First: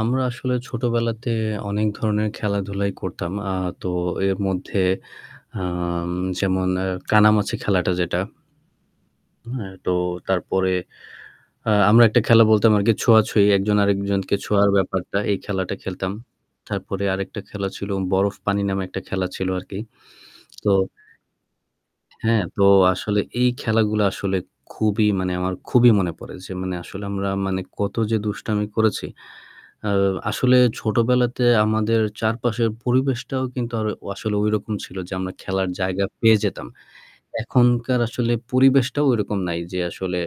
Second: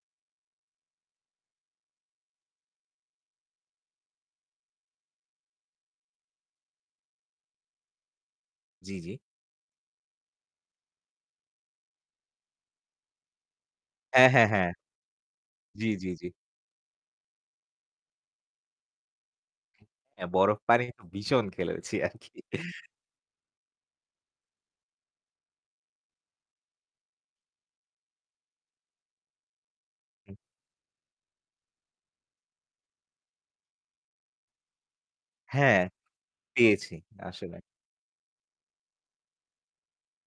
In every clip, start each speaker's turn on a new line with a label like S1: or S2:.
S1: আমরা আসলে ছোটবেলাতে অনেক ধরনের খেলাধুলাই করতাম। আ তো এর মধ্যে হাম যেমন এ কানামাছি খেলাটা যেটা
S2: জ্বি, জ্বি।
S1: হ্যাঁ, তো তারপরে আ আমরা একটা খেলা বলতাম আরকি ছোঁয়াছুঁয়ি। একজন
S2: হ্যাঁ,
S1: আরেকজনকে
S2: হ্যাঁ,
S1: ছোঁয়ার
S2: হ্যাঁ।
S1: ব্যাপারটা। এই খেলাটা
S2: জ্বি, জ্বি,
S1: খেলতাম।
S2: জ্বি।
S1: তারপরে আরেকটা খেলা ছিল 'বরফ পানি' নামে একটা খেলা ছিল আরকি।
S2: এ বরফ
S1: তো
S2: পানি বি ভীষণ খেলেছি আরকি।
S1: হ্যাঁ, তো আসলে এই খেলাগুলো আসলে খুবই মানে আমার খুবই মনে পড়ে যে মানে আসলে আমরা মানে কত যে দুষ্টামি করেছি। আ
S2: হুম।
S1: আসলে ছোটবেলাতে আমাদের চারপাশের পরিবেশটাও কিন্তু আর আসলে ওইরকম ছিল যে আমরা খেলার
S2: হ্যাঁ,
S1: জায়গা পেয়ে যেতাম।
S2: পেয়েছি। আসলে।
S1: এখনকার আসলে পরিবেশটাও ওইরকম নাই যে আসলে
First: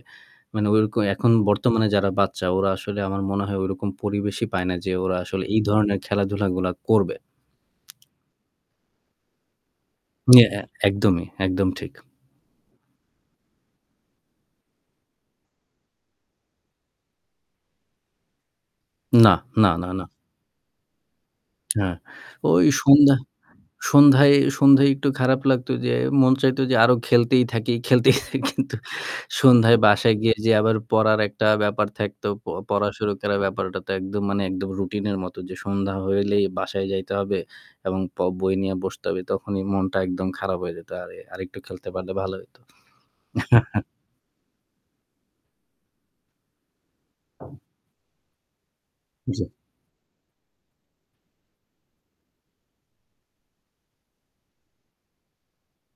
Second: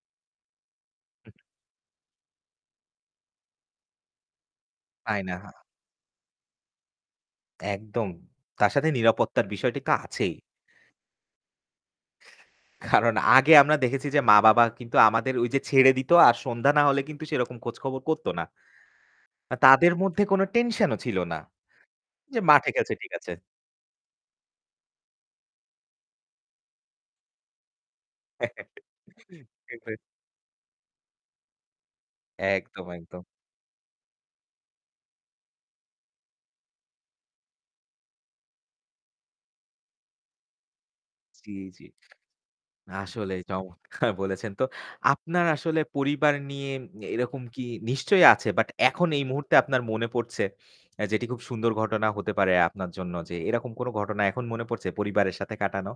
S1: মানে ঐরকম এখন বর্তমানে যারা বাচ্চা ওরা আসলে আমার মনে হয় ওইরকম পরিবেশই পায় না যে ওরা আসলে
S2: আয়না।
S1: এই ধরনের খেলাধুলাগুলা করবে।
S2: একদম। তার সাথে নিরাপত্তার বিষয়টি তো আছেই।
S1: ই এ একদমই। একদম ঠিক।
S2: কারণ আগে আমরা দেখেছি যে মা-বাবা কিন্তু আমাদের ওইযে ছেড়ে দিত আর সন্ধ্যা না হলে কিন্তু সেরকম খোঁজ খবর করতো না।
S1: না,
S2: আ
S1: না, না,
S2: তাদের
S1: না।
S2: মধ্যে কোনো টেনশনও ছিল না।
S1: হ্যাঁ,
S2: যে
S1: ওই
S2: মাঠে খেলছে, ঠিক
S1: সন্ধ্যা
S2: আছে।
S1: সন্ধ্যায় সন্ধ্যায় একটু খারাপ লাগতো যে মন চাইতো যে আরো খেলতেই থাকি, খেলতেই থাকি। কিন্তু সন্ধ্যায়
S2: ঠিক।
S1: বাসায় গিয়ে যে আবার পড়ার একটা ব্যাপার থাকতো। প
S2: একদম,
S1: পড়া শুরু
S2: একদম।
S1: করার ব্যাপারটা তো একদম একদম রুটিনের মতো যে সন্ধ্যা হইলেই বাসায় যাইতে হবে এবং প বই নিয়ে বসতে হবে। তখনই মনটা একদম খারাপ হয়ে যেত। আর
S2: জ্বী,
S1: আরেকটু
S2: জ্বী।
S1: খেলতে পারলে ভালো হইতো।
S2: আসলেই চমৎকার বলেছেন। তো আপনার আসলে পরিবার নিয়ে এরকম কি নিশ্চয়ই আছে বাট এখন এই
S1: জ্বী।
S2: মুহূর্তে আপনার মনে পড়ছে অ্যা যেটি খুব সুন্দর ঘটনা হতে পারে আপনার জন্য যে এরকম কোন ঘটনা এখন মনে পড়ছে পরিবারের সাথে কাটানো?